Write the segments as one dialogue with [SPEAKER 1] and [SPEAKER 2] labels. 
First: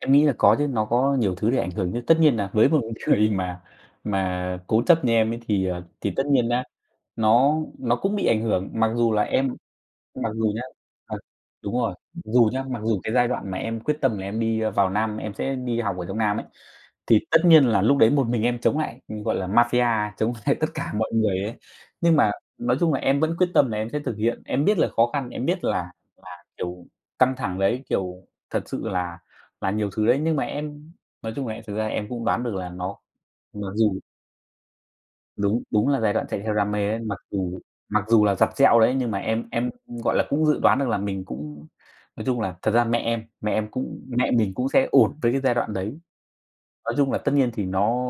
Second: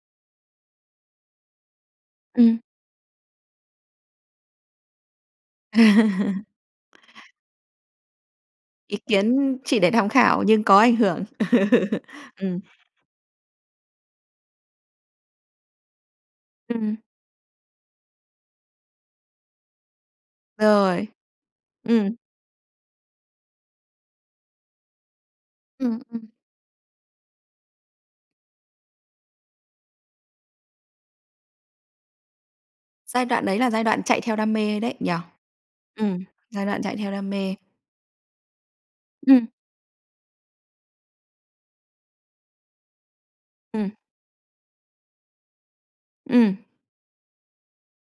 [SPEAKER 1] Em nghĩ là có chứ, nó có nhiều thứ để ảnh hưởng chứ. Tất nhiên là
[SPEAKER 2] Ừm.
[SPEAKER 1] với một người mà mà cố chấp như em ấy thì, ờ, thì tất nhiên nhá, nó nó cũng bị ảnh hưởng. Mặc
[SPEAKER 2] Ý
[SPEAKER 1] dù là em
[SPEAKER 2] kiến chỉ để tham
[SPEAKER 1] mặc
[SPEAKER 2] khảo
[SPEAKER 1] dù nhá
[SPEAKER 2] nhưng có ảnh
[SPEAKER 1] ờ,
[SPEAKER 2] hưởng.
[SPEAKER 1] đúng rồi, dù
[SPEAKER 2] Ừm.
[SPEAKER 1] nhá mặc dù cái giai đoạn mà em quyết tâm là em đi, ờ, vào Nam, em sẽ đi học ở trong Nam ấy,
[SPEAKER 2] Ừm.
[SPEAKER 1] thì tất nhiên là lúc đấy một mình em chống lại, gọi là, mafia, chống lại tất cả
[SPEAKER 2] Rồi,
[SPEAKER 1] mọi người ấy,
[SPEAKER 2] ừm.
[SPEAKER 1] nhưng mà nói chung là em vẫn quyết tâm là em sẽ thực hiện. Em biết là khó khăn, em biết là
[SPEAKER 2] Ừm, ừm.
[SPEAKER 1] là, kiểu, căng thẳng đấy, kiểu thật sự là là nhiều thứ đấy, nhưng mà em nói chung là em thực ra em cũng đoán được là nó
[SPEAKER 2] Giai đoạn đấy
[SPEAKER 1] mặc
[SPEAKER 2] là giai
[SPEAKER 1] dù
[SPEAKER 2] đoạn chạy theo đam mê đấy nhỉ?
[SPEAKER 1] Đúng, đúng là giai
[SPEAKER 2] Ừm,
[SPEAKER 1] đoạn chạy theo
[SPEAKER 2] giai
[SPEAKER 1] đam
[SPEAKER 2] đoạn
[SPEAKER 1] mê
[SPEAKER 2] chạy
[SPEAKER 1] đấy.
[SPEAKER 2] theo
[SPEAKER 1] Mặc
[SPEAKER 2] đam mê.
[SPEAKER 1] dù mặc dù là dặt dẹo đấy, nhưng mà
[SPEAKER 2] Ừm.
[SPEAKER 1] em em, gọi là, cũng dự đoán được là mình cũng, nói chung là thật ra mẹ em mẹ em
[SPEAKER 2] Ừm.
[SPEAKER 1] cũng mẹ mình cũng sẽ ổn với cái giai đoạn đấy,
[SPEAKER 2] Ừm.
[SPEAKER 1] nói chung là tất nhiên thì nó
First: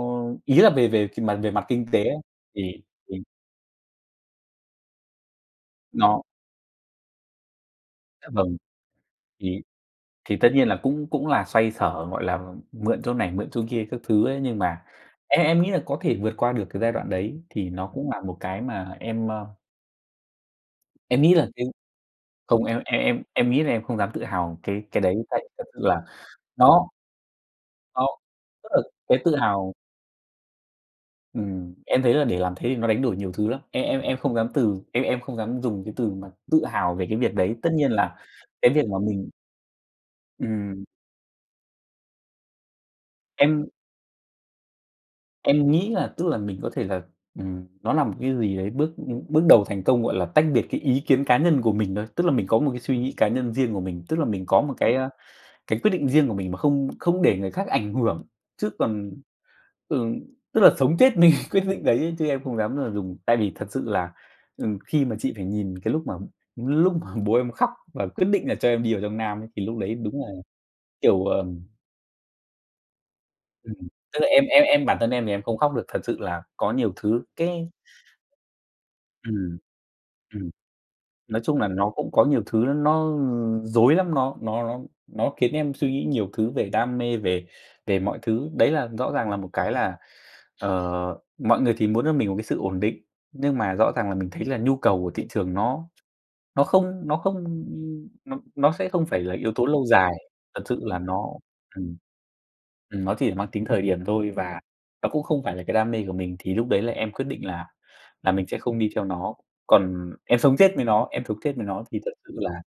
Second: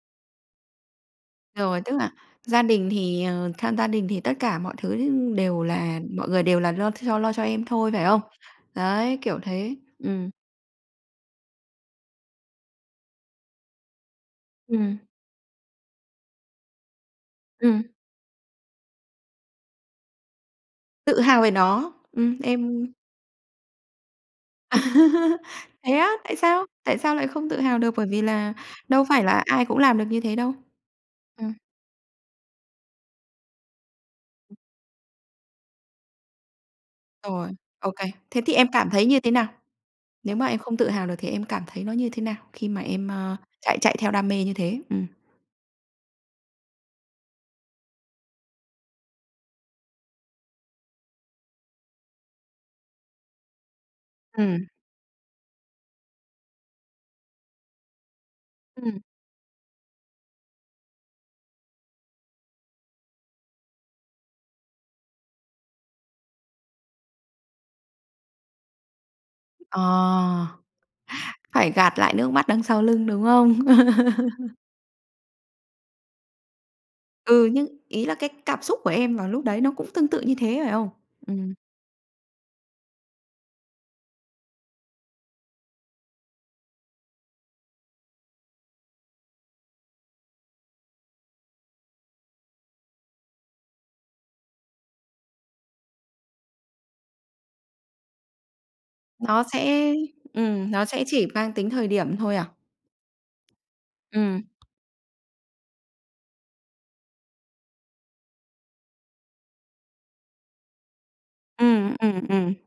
[SPEAKER 1] ý là về về mặt về mặt
[SPEAKER 2] Rồi,
[SPEAKER 1] kinh
[SPEAKER 2] tức
[SPEAKER 1] tế
[SPEAKER 2] là
[SPEAKER 1] ấy
[SPEAKER 2] gia
[SPEAKER 1] thì
[SPEAKER 2] đình
[SPEAKER 1] thì
[SPEAKER 2] thì, ờ, tham gia đình thì tất cả mọi thứ đều là
[SPEAKER 1] Nó
[SPEAKER 2] mọi người đều là lo th lo cho em thôi, phải không?
[SPEAKER 1] Dạ vâng.
[SPEAKER 2] Đấy, kiểu
[SPEAKER 1] Thì
[SPEAKER 2] thế. Ừm.
[SPEAKER 1] thì tất nhiên là cũng cũng là xoay sở gọi là mượn chỗ này, mượn chỗ kia các thứ ấy, nhưng mà
[SPEAKER 2] Ừm.
[SPEAKER 1] em em nghĩ là có thể vượt qua được cái giai đoạn đấy thì
[SPEAKER 2] Ừm.
[SPEAKER 1] nó cũng là một cái mà em, ơ
[SPEAKER 2] Tự
[SPEAKER 1] em nghĩ
[SPEAKER 2] hào
[SPEAKER 1] là
[SPEAKER 2] về
[SPEAKER 1] cái
[SPEAKER 2] nó, ừm,
[SPEAKER 1] không, em
[SPEAKER 2] em
[SPEAKER 1] em em em nghĩ là em không dám tự hào cái cái đấy. Tại thật sự
[SPEAKER 2] Thế
[SPEAKER 1] là
[SPEAKER 2] á, tại sao?
[SPEAKER 1] nó
[SPEAKER 2] Tại sao lại không tự hào được?
[SPEAKER 1] nó
[SPEAKER 2] Bởi vì là
[SPEAKER 1] Tức là
[SPEAKER 2] đâu
[SPEAKER 1] cái
[SPEAKER 2] phải
[SPEAKER 1] tự
[SPEAKER 2] là ai
[SPEAKER 1] hào
[SPEAKER 2] cũng làm được như thế đâu. Ừm.
[SPEAKER 1] Ừm, em thấy là để làm thế thì nó đánh đổi nhiều thứ lắm. Em em em không dám từ em em không dám dùng cái từ mà tự hào về cái việc
[SPEAKER 2] Rồi,
[SPEAKER 1] đấy. Tất
[SPEAKER 2] ô
[SPEAKER 1] nhiên
[SPEAKER 2] kê.
[SPEAKER 1] là
[SPEAKER 2] Thế thì em
[SPEAKER 1] cái việc
[SPEAKER 2] cảm
[SPEAKER 1] mà
[SPEAKER 2] thấy như
[SPEAKER 1] mình
[SPEAKER 2] thế nào? Nếu mà em không
[SPEAKER 1] Ừm.
[SPEAKER 2] tự hào được thì em cảm thấy nó như thế nào khi mà em, ờ,
[SPEAKER 1] Em
[SPEAKER 2] chạy chạy theo đam mê như thế? Ừm.
[SPEAKER 1] Em nghĩ là tức là mình có thể là, ừm, nó là một cái gì đấy, bước bước đầu thành công, gọi là, tách biệt cái ý kiến cá nhân của mình thôi, tức là mình có một cái suy nghĩ cá nhân riêng của mình, tức là mình có
[SPEAKER 2] Ừm.
[SPEAKER 1] một cái, ơ, cái quyết định riêng của mình, mà không không để người khác ảnh hưởng, chứ
[SPEAKER 2] Ừm.
[SPEAKER 1] còn, ừ, tức là sống chết mình quyết định đấy, chứ em không dám là dùng Tại vì thật sự là, ừ, khi mà chị phải nhìn cái lúc mà lúc mà bố em khóc và quyết định là cho em đi vào trong Nam ấy, thì lúc
[SPEAKER 2] Ờ,
[SPEAKER 1] đấy đúng là, kiểu, ờm
[SPEAKER 2] phải gạt lại nước mắt đằng sau lưng, đúng không?
[SPEAKER 1] Ừm, tức là em em em bản thân em thì em không khóc được. Thật sự là có nhiều thứ,
[SPEAKER 2] Ừ, nhưng
[SPEAKER 1] cái
[SPEAKER 2] ý là cái cảm xúc của em vào lúc
[SPEAKER 1] Ừm,
[SPEAKER 2] đấy nó cũng tương tự như
[SPEAKER 1] ừm,
[SPEAKER 2] thế, phải không?
[SPEAKER 1] nói
[SPEAKER 2] Ừm.
[SPEAKER 1] chung là nó cũng có nhiều thứ nó rối lắm, nó nó nó nó khiến em suy nghĩ nhiều thứ về đam mê về về mọi thứ. Đấy là rõ ràng là một cái là, ờ, mọi người thì muốn cho mình một cái sự ổn định, nhưng mà rõ ràng là mình thấy là nhu cầu của thị trường nó nó không nó không nó nó sẽ không phải là
[SPEAKER 2] Nó
[SPEAKER 1] yếu tố lâu
[SPEAKER 2] sẽ,
[SPEAKER 1] dài. Thật
[SPEAKER 2] ừm,
[SPEAKER 1] sự
[SPEAKER 2] nó
[SPEAKER 1] là
[SPEAKER 2] sẽ
[SPEAKER 1] nó,
[SPEAKER 2] chỉ mang tính thời
[SPEAKER 1] ừm,
[SPEAKER 2] điểm thôi à?
[SPEAKER 1] ừm, nó chỉ là mang tính thời điểm thôi
[SPEAKER 2] Ừm.
[SPEAKER 1] và nó cũng không phải là cái đam mê của mình, thì lúc đấy là em quyết định là là mình sẽ không đi theo nó. Còn em sống chết với nó em sống chết với nó
[SPEAKER 2] Ừm,
[SPEAKER 1] thì thật
[SPEAKER 2] ừm,
[SPEAKER 1] sự là
[SPEAKER 2] ừm.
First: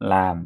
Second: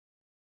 [SPEAKER 1] là